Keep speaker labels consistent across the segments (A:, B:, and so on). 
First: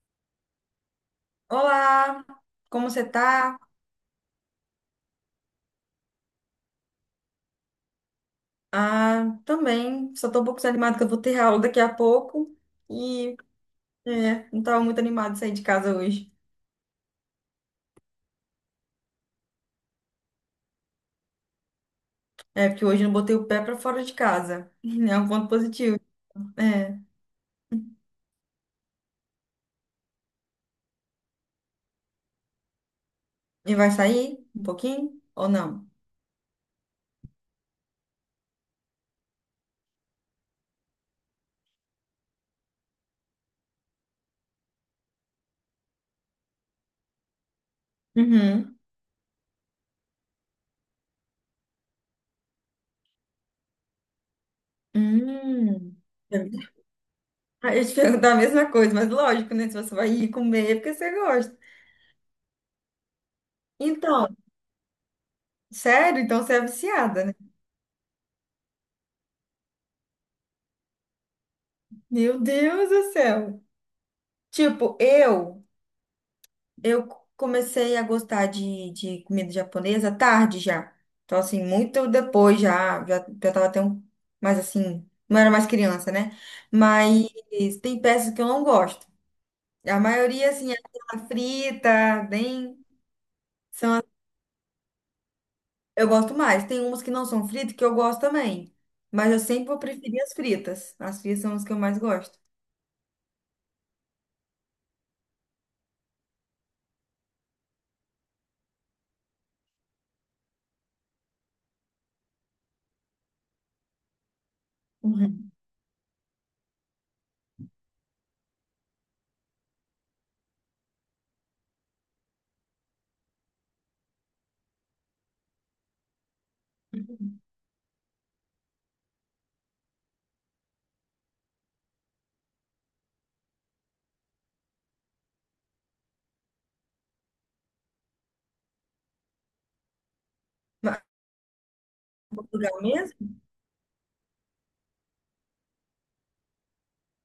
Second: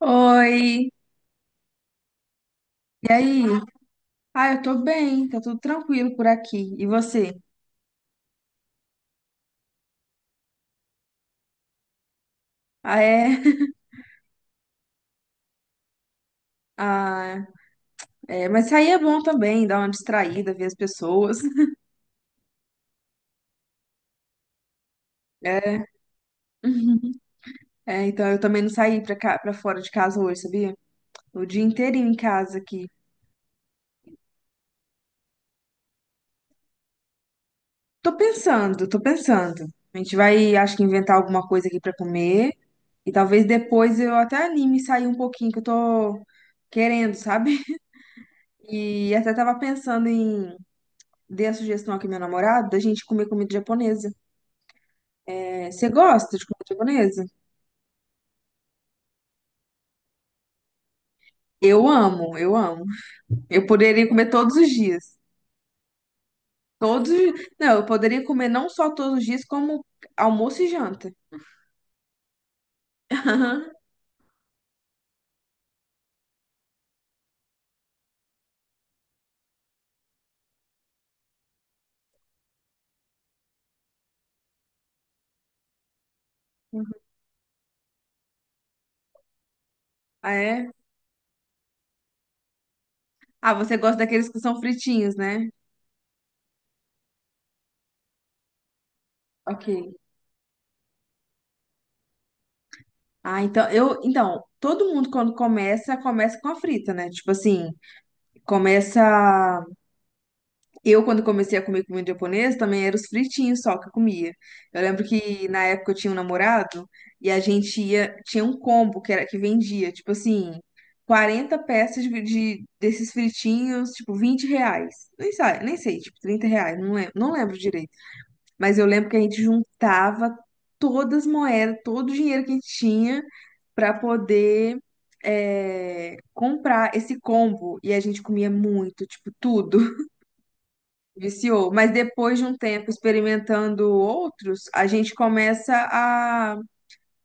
A: Oi,
B: Olá, como você
A: e aí?
B: tá?
A: Ah, eu tô bem, tá tudo tranquilo por aqui. E você?
B: Ah, também, só tô um pouco desanimada que eu vou ter aula daqui a pouco
A: Ah, é?
B: e é, não tava muito animada de sair de casa hoje.
A: Ah, é, mas sair é bom também, dar uma distraída, ver as pessoas.
B: É, porque hoje eu não botei o pé pra fora de casa. É um ponto
A: É,
B: positivo. É.
A: É, então eu também não saí pra fora de casa hoje, sabia? O dia inteirinho em casa aqui.
B: E vai sair um pouquinho ou não?
A: Tô pensando, tô pensando. A gente vai, acho que inventar alguma coisa aqui pra comer. E talvez depois eu até anime e sair um pouquinho, que eu tô querendo, sabe?
B: Uhum.
A: E até tava pensando em dei a sugestão aqui ao meu namorado da gente comer comida japonesa. É, você
B: Hum.
A: gosta de comida japonesa?
B: Aí eu te perguntar a mesma coisa, mas lógico, né? Se você vai ir comer, é porque você gosta.
A: Eu amo, eu amo. Eu poderia
B: Então,
A: comer todos os dias.
B: sério? Então você é
A: Todos,
B: viciada, né?
A: os- não, eu poderia comer não só todos os dias, como almoço e janta.
B: Meu Deus do céu. Tipo, eu comecei a gostar de comida japonesa tarde já. Então, assim, muito depois já, já, já tava até um, mais assim, não era mais criança, né? Mas tem peças que eu não gosto. A
A: Ah,
B: maioria,
A: é?
B: assim, é aquela frita, bem.
A: Ah, você gosta daqueles que são fritinhos, né?
B: Eu gosto mais. Tem umas que não são fritas que eu gosto também. Mas eu sempre
A: Ok.
B: vou preferir as fritas. As fritas são as que eu mais gosto.
A: Ah, então, todo mundo quando começa, começa com a frita, né? Tipo assim, começa eu, quando comecei a comer comida japonesa, também eram os fritinhos só que eu comia. Eu lembro que
B: Uhum.
A: na época eu tinha um namorado e a gente ia, tinha um combo que era que vendia, tipo assim, 40 peças desses fritinhos, tipo R$ 20. Nem sei, nem sei, tipo R$ 30, não lembro, não lembro direito. Mas eu lembro que a gente juntava todas as moedas, todo o dinheiro que a gente tinha para poder comprar esse combo. E a gente comia muito, tipo, tudo.
B: Mas,
A: Viciou. Mas depois de um
B: lugar
A: tempo
B: mesmo?
A: experimentando outros, a gente começa a,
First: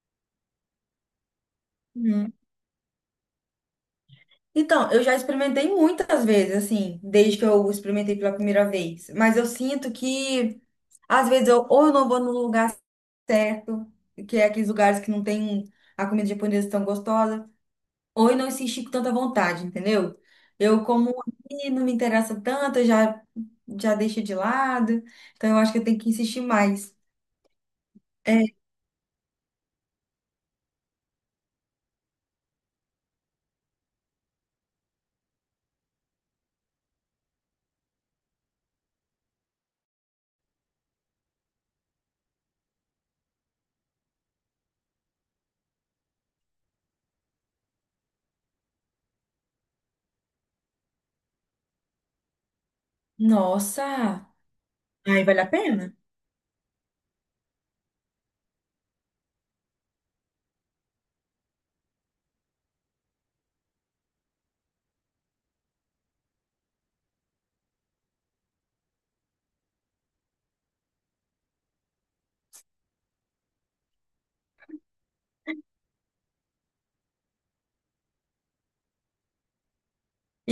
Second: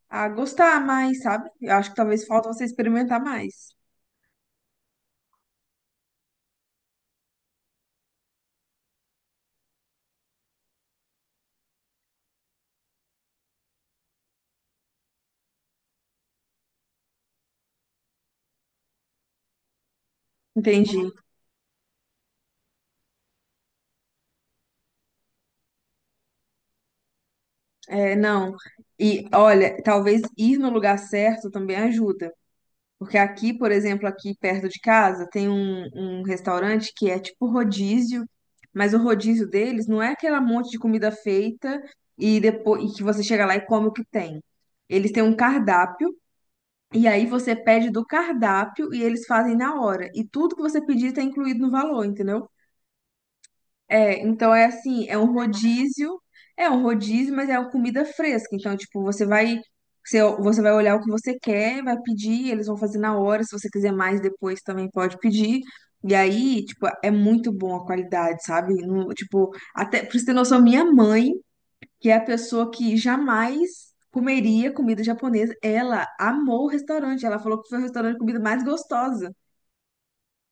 A: a gostar mais, sabe? Eu acho que talvez falta você experimentar mais.
B: Então, eu já experimentei muitas vezes, assim, desde que eu experimentei pela primeira vez. Mas eu sinto que, às vezes, eu, ou eu não vou no lugar certo, que é aqueles lugares que não tem a comida japonesa tão gostosa, ou eu não insisti com tanta vontade, entendeu? Eu como
A: Entendi.
B: aqui, não me interessa tanto, eu já, já deixo de lado. Então, eu acho que eu tenho que insistir mais.
A: É, não.
B: É,
A: E olha, talvez ir no lugar certo também ajuda. Porque aqui, por exemplo, aqui perto de casa, tem um restaurante que é tipo rodízio, mas o rodízio deles não é aquela monte de comida feita e depois e que você chega lá e come o que tem. Eles têm um cardápio. E aí você pede do cardápio e eles fazem na hora. E tudo que você pedir está incluído no valor, entendeu? É,
B: nossa!
A: então é assim, é
B: Aí
A: um
B: vale a pena?
A: rodízio, é um rodízio, mas é uma comida fresca. Então, tipo, você vai olhar o que você quer, vai pedir, eles vão fazer na hora. Se você quiser mais depois, também pode pedir. E aí, tipo, é muito bom a qualidade, sabe? Tipo, até, pra você ter noção, minha mãe que é a pessoa que jamais comeria comida japonesa. Ela amou o restaurante, ela falou que foi o restaurante de comida mais gostosa.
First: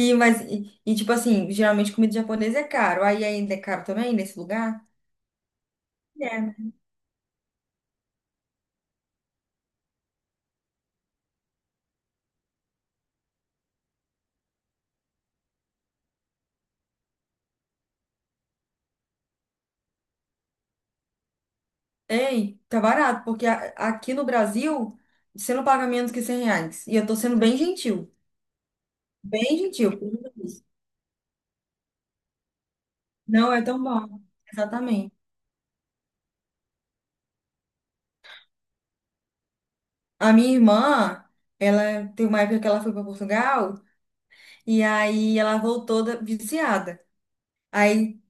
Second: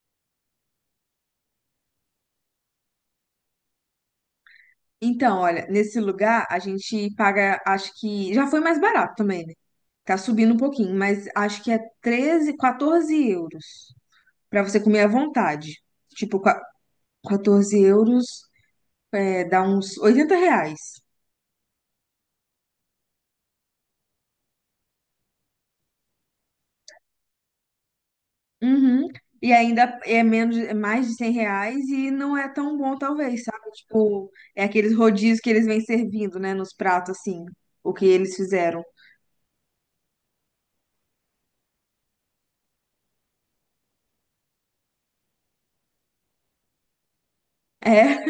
B: E tipo assim, geralmente comida japonesa é caro. Aí ainda é caro também, nesse lugar?
A: Então, olha, nesse lugar
B: É.
A: a gente paga, acho que já foi mais barato também, né? Tá subindo um pouquinho, mas acho que é 13, 14 € pra você comer à vontade. Tipo, 14 € dá uns R$ 80.
B: Ei, tá barato, porque a- aqui no Brasil, você não paga menos que 100 reais. E eu tô sendo bem gentil,
A: Uhum.
B: bem
A: E ainda
B: gentil. Por
A: é
B: conta
A: menos,
B: disso.
A: é mais de 100 reais e não é tão bom, talvez,
B: Não é
A: sabe?
B: tão bom,
A: Tipo, é aqueles
B: exatamente.
A: rodízios que eles vêm servindo, né, nos pratos, assim, o que eles fizeram.
B: A minha irmã, ela tem uma época que ela foi para Portugal, e aí ela voltou da- viciada. Aí,
A: É,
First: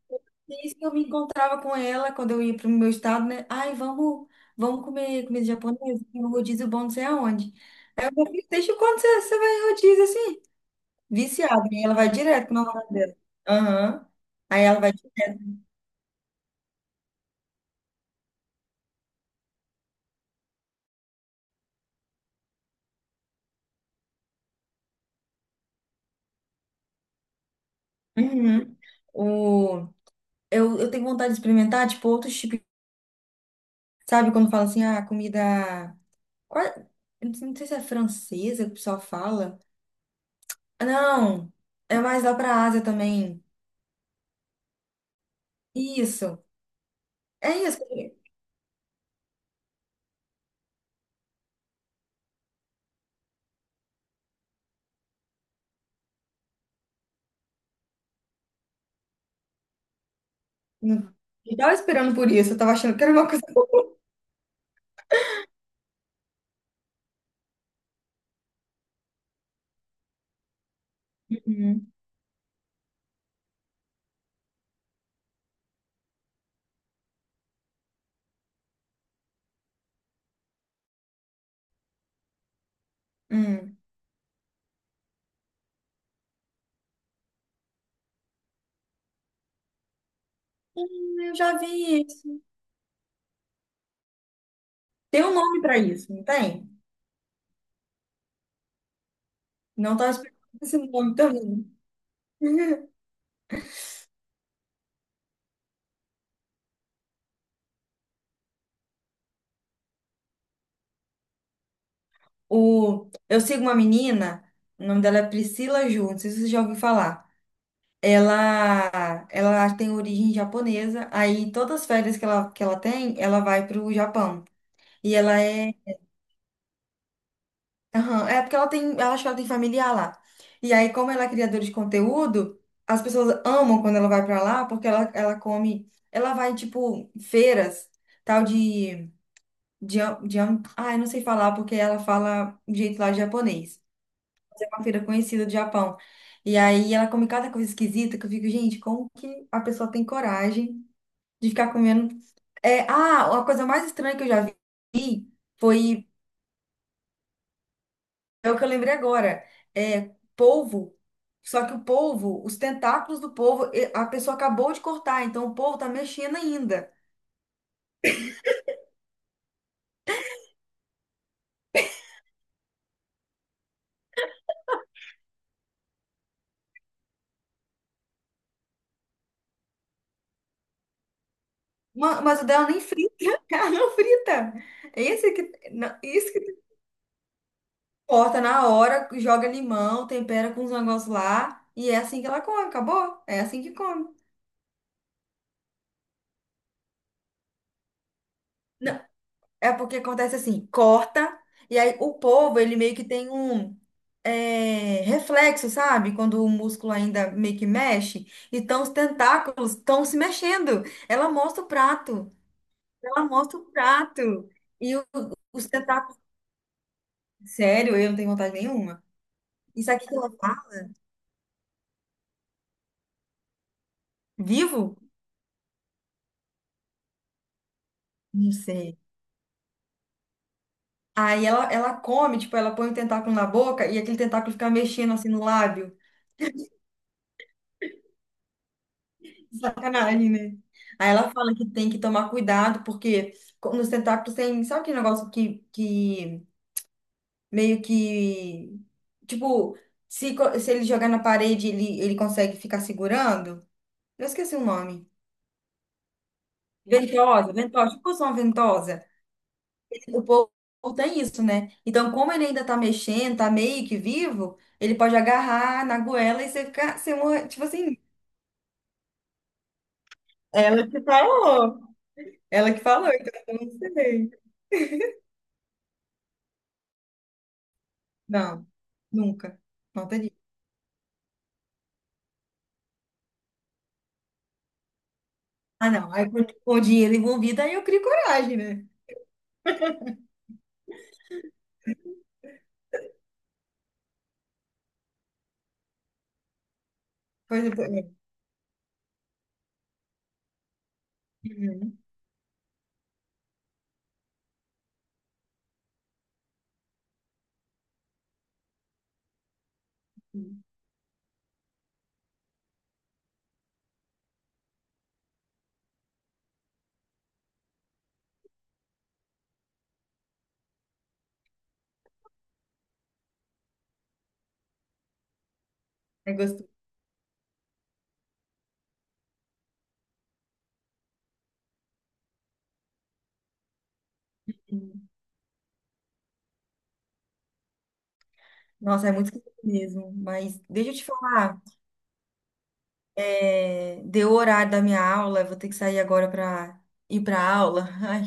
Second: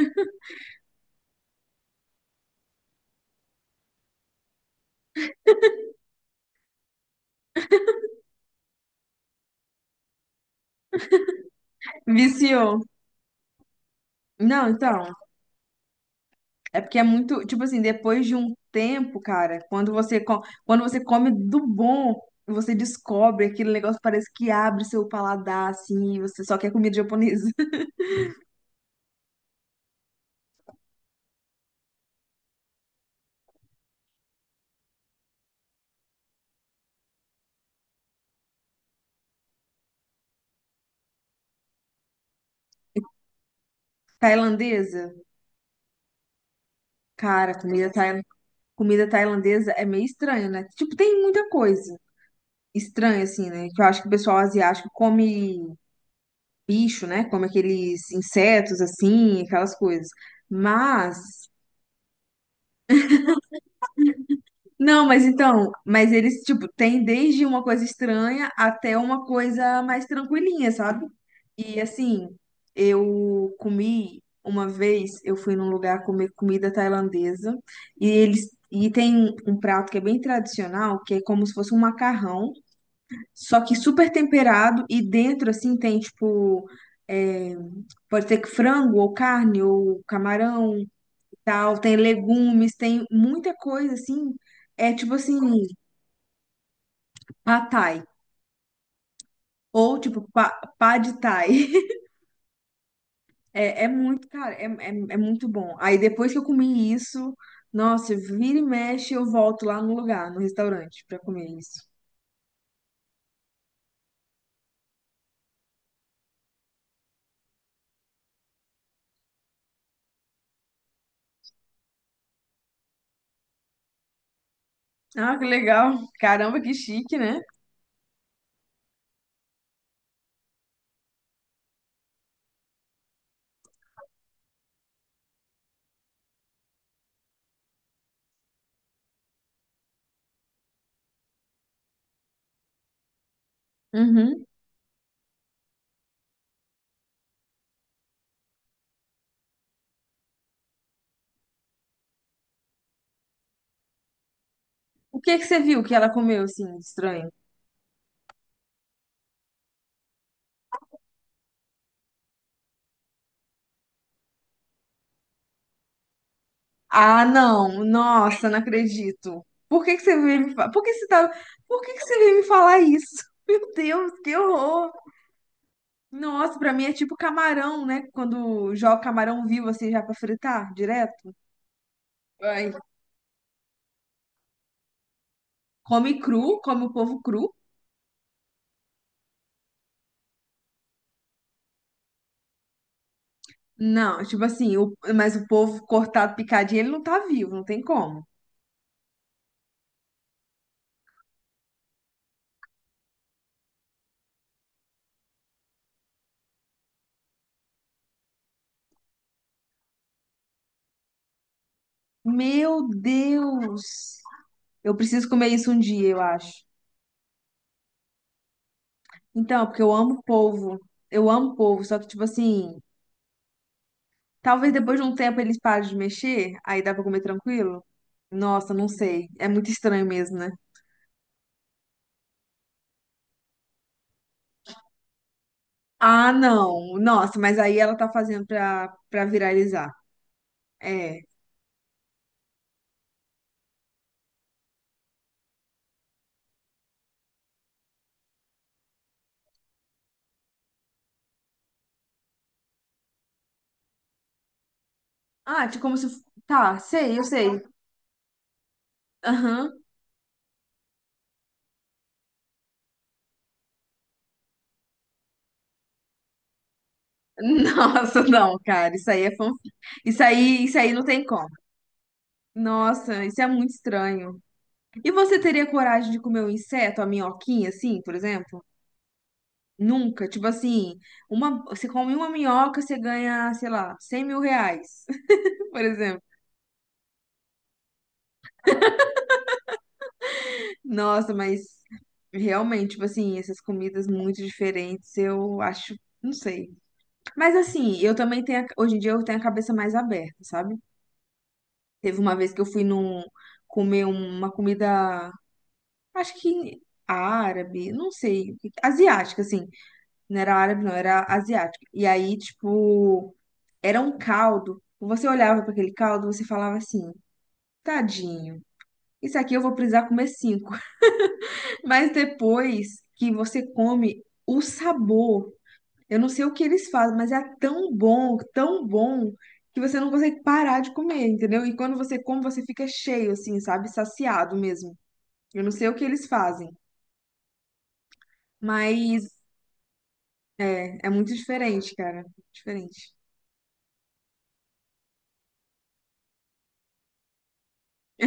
B: isso que eu me encontrava com ela quando eu ia para o meu estado, né? Ai, vamos, vamos comer comida japonesa, tem um rodízio bom não sei aonde. Aí eu falei, deixa quando você, você vai em rodízio assim. Viciada, e ela vai direto com o
A: viciou.
B: namorado dela. Aham. Aí
A: Não,
B: ela vai.
A: então, é porque é muito, tipo assim, depois de um tempo, cara, quando você come do bom, você descobre aquele negócio, parece que abre seu paladar, assim, e você só quer comida japonesa.
B: Uhum. O... Eu tenho vontade de experimentar, tipo, outros tipos. Sabe quando fala assim, ah, comida. Qua- eu não sei se é francesa que o pessoal fala. Ah, não, é mais lá pra Ásia também.
A: Tailandesa?
B: Isso. É
A: Cara,
B: isso.
A: comida tailandesa é meio estranho, né? Tipo, tem muita coisa estranha, assim, né? Que eu acho que o pessoal asiático come bicho, né? Come aqueles insetos, assim, aquelas coisas.
B: Eu
A: Mas,
B: eu tava esperando por isso, eu tava achando que era uma coisa.
A: não, mas então, mas eles, tipo, tem desde uma coisa estranha até uma coisa mais tranquilinha, sabe? E,
B: Uhum.
A: assim, eu comi uma vez, eu fui num lugar comer comida tailandesa e eles. E tem um prato que é bem tradicional, que é como se fosse um macarrão, só que
B: Hum.
A: super temperado e dentro, assim, tem, tipo, é, pode ser que frango ou carne ou camarão e
B: Eu já
A: tal. Tem
B: vi isso.
A: legumes, tem muita coisa, assim. É, tipo,
B: Tem um
A: assim,
B: nome pra isso, não tem?
A: pad thai.
B: Não
A: Ou,
B: tava
A: tipo,
B: esperando esse nome
A: pad thai.
B: também.
A: É, é muito, cara, é muito bom. Aí, depois que eu comi isso, nossa, vira e mexe, eu volto lá no lugar, no restaurante, pra comer isso.
B: O, eu sigo uma menina, o nome dela é Priscila Ju, não sei se você já ouviu falar. Ela tem origem japonesa, aí todas as férias que ela tem, ela vai pro Japão. E
A: Ah,
B: ela
A: que
B: é.
A: legal. Caramba, que chique, né?
B: Aham, é porque ela tem. Ela acha que ela tem familiar lá. E aí, como ela é criadora de conteúdo, as pessoas amam quando ela vai pra lá, porque ela come. Ela vai, tipo, feiras, tal de. de, de ai, não sei falar, porque ela fala de jeito lá de japonês.
A: Uhum.
B: Uma feira conhecida do Japão. E aí ela come cada coisa esquisita que eu fico, gente, como que a pessoa tem coragem de ficar comendo? É, ah, uma coisa mais estranha que eu já
A: O
B: vi
A: que que você viu que
B: foi,
A: ela comeu, assim, de estranho?
B: é o que eu lembrei agora, é polvo. Só que o polvo, os tentáculos do polvo, e- a pessoa acabou de cortar, então o polvo tá mexendo ainda.
A: Ah, não. Nossa, não acredito. Por que que você veio me falar? Por que que você tá... Por que que você veio me falar isso? Meu Deus, que horror. Nossa, pra mim é tipo camarão, né? Quando joga camarão vivo assim já pra fritar direto.
B: Ma- Mas o dela
A: Ai.
B: nem frita, ela não frita. É esse que, não,
A: Come
B: isso
A: cru, come o povo cru.
B: Corta na hora, joga limão, tempera com os negócios lá. E é assim que ela come, acabou? É assim que come.
A: Não, tipo assim, mas o povo cortado, picadinho, ele não tá vivo, não tem como.
B: Não, é porque acontece assim, corta, e aí o povo, ele meio que tem um é, reflexo, sabe? Quando o músculo ainda meio que mexe. Então os tentáculos estão se mexendo. Ela mostra o prato,
A: Meu
B: ela mostra o
A: Deus.
B: prato. E
A: Eu
B: o-
A: preciso comer
B: os
A: isso um dia,
B: tentáculos,
A: eu acho.
B: sério, eu não tenho vontade nenhuma.
A: Então, porque
B: Isso
A: eu
B: aqui que
A: amo
B: ela tá
A: polvo. Eu amo polvo, só que tipo assim, talvez
B: vivo?
A: depois de um tempo eles parem de mexer, aí dá pra comer tranquilo?
B: Não
A: Nossa, não
B: sei.
A: sei. É muito estranho mesmo, né?
B: Aí ela come, tipo, ela põe o tentáculo na boca e aquele tentáculo fica mexendo assim no lábio.
A: Ah, não. Nossa, mas aí ela tá fazendo pra viralizar.
B: Sacanagem, né? Aí
A: É.
B: ela fala que tem que tomar cuidado, porque co- nos tentáculos tem, sabe aquele negócio que meio que, tipo, se, co- se ele jogar na parede, ele consegue ficar segurando? Eu esqueci o nome.
A: Ah, tipo, como se. Tá, sei, eu
B: Ventosa,
A: sei.
B: ventosa, tipo uma ventosa.
A: Aham.
B: O povo tem isso, né? Então, como ele ainda tá mexendo, tá meio que vivo, ele pode agarrar na goela e você ficar, você morre, tipo assim,
A: Nossa, não, cara. Isso aí é fanfic. Isso aí, isso
B: Ela
A: aí
B: que
A: não tem como.
B: falou. Ela que falou,
A: Nossa,
B: então
A: isso é
B: eu
A: muito
B: não sei.
A: estranho. E você teria coragem de comer um inseto, a minhoquinha, assim, por exemplo?
B: Não, nunca. Não
A: Nunca.
B: teria.
A: Tipo assim, você come uma minhoca, você ganha, sei lá, 100.000 reais, por
B: Ah, não.
A: exemplo.
B: Aí com o dinheiro envolvido, aí eu crio coragem, né?
A: Nossa, mas realmente, tipo assim, essas comidas muito diferentes, eu acho, não sei. Mas
B: Pois é. pois
A: assim,
B: é.
A: eu também tenho, a- hoje em dia eu tenho a cabeça mais aberta, sabe?
B: Uhum.
A: Teve uma vez que eu fui num comer uma comida, acho que árabe, não sei, asiática, assim. Não era árabe, não, era asiática. E aí, tipo, era um caldo. Você olhava para aquele caldo, você falava assim, tadinho, isso aqui eu vou precisar comer cinco. Mas depois que você come o sabor, eu não
B: É
A: sei o que
B: gostoso.
A: eles fazem, mas é tão bom, que você não consegue parar de comer, entendeu? E quando você come, você fica cheio, assim, sabe? Saciado mesmo. Eu não sei o que eles fazem,
B: Nossa, é muito
A: mas
B: gostoso mesmo. Mas deixa eu
A: é,
B: te
A: é muito
B: falar.
A: diferente, cara. Diferente.
B: É, deu o horário da minha aula, eu vou ter que sair agora para ir para aula. Ai,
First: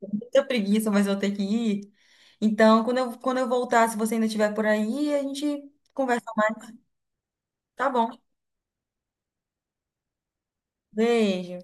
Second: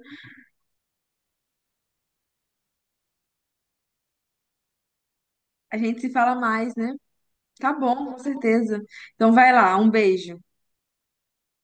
B: tô com muita preguiça, mas vou ter que ir. Então, quando eu voltar, se você ainda estiver por aí, a gente
A: A gente se
B: conversa.
A: fala mais, né? Tá
B: Tá
A: bom, com
B: bom.
A: certeza. Então vai lá, um beijo.
B: Beijo.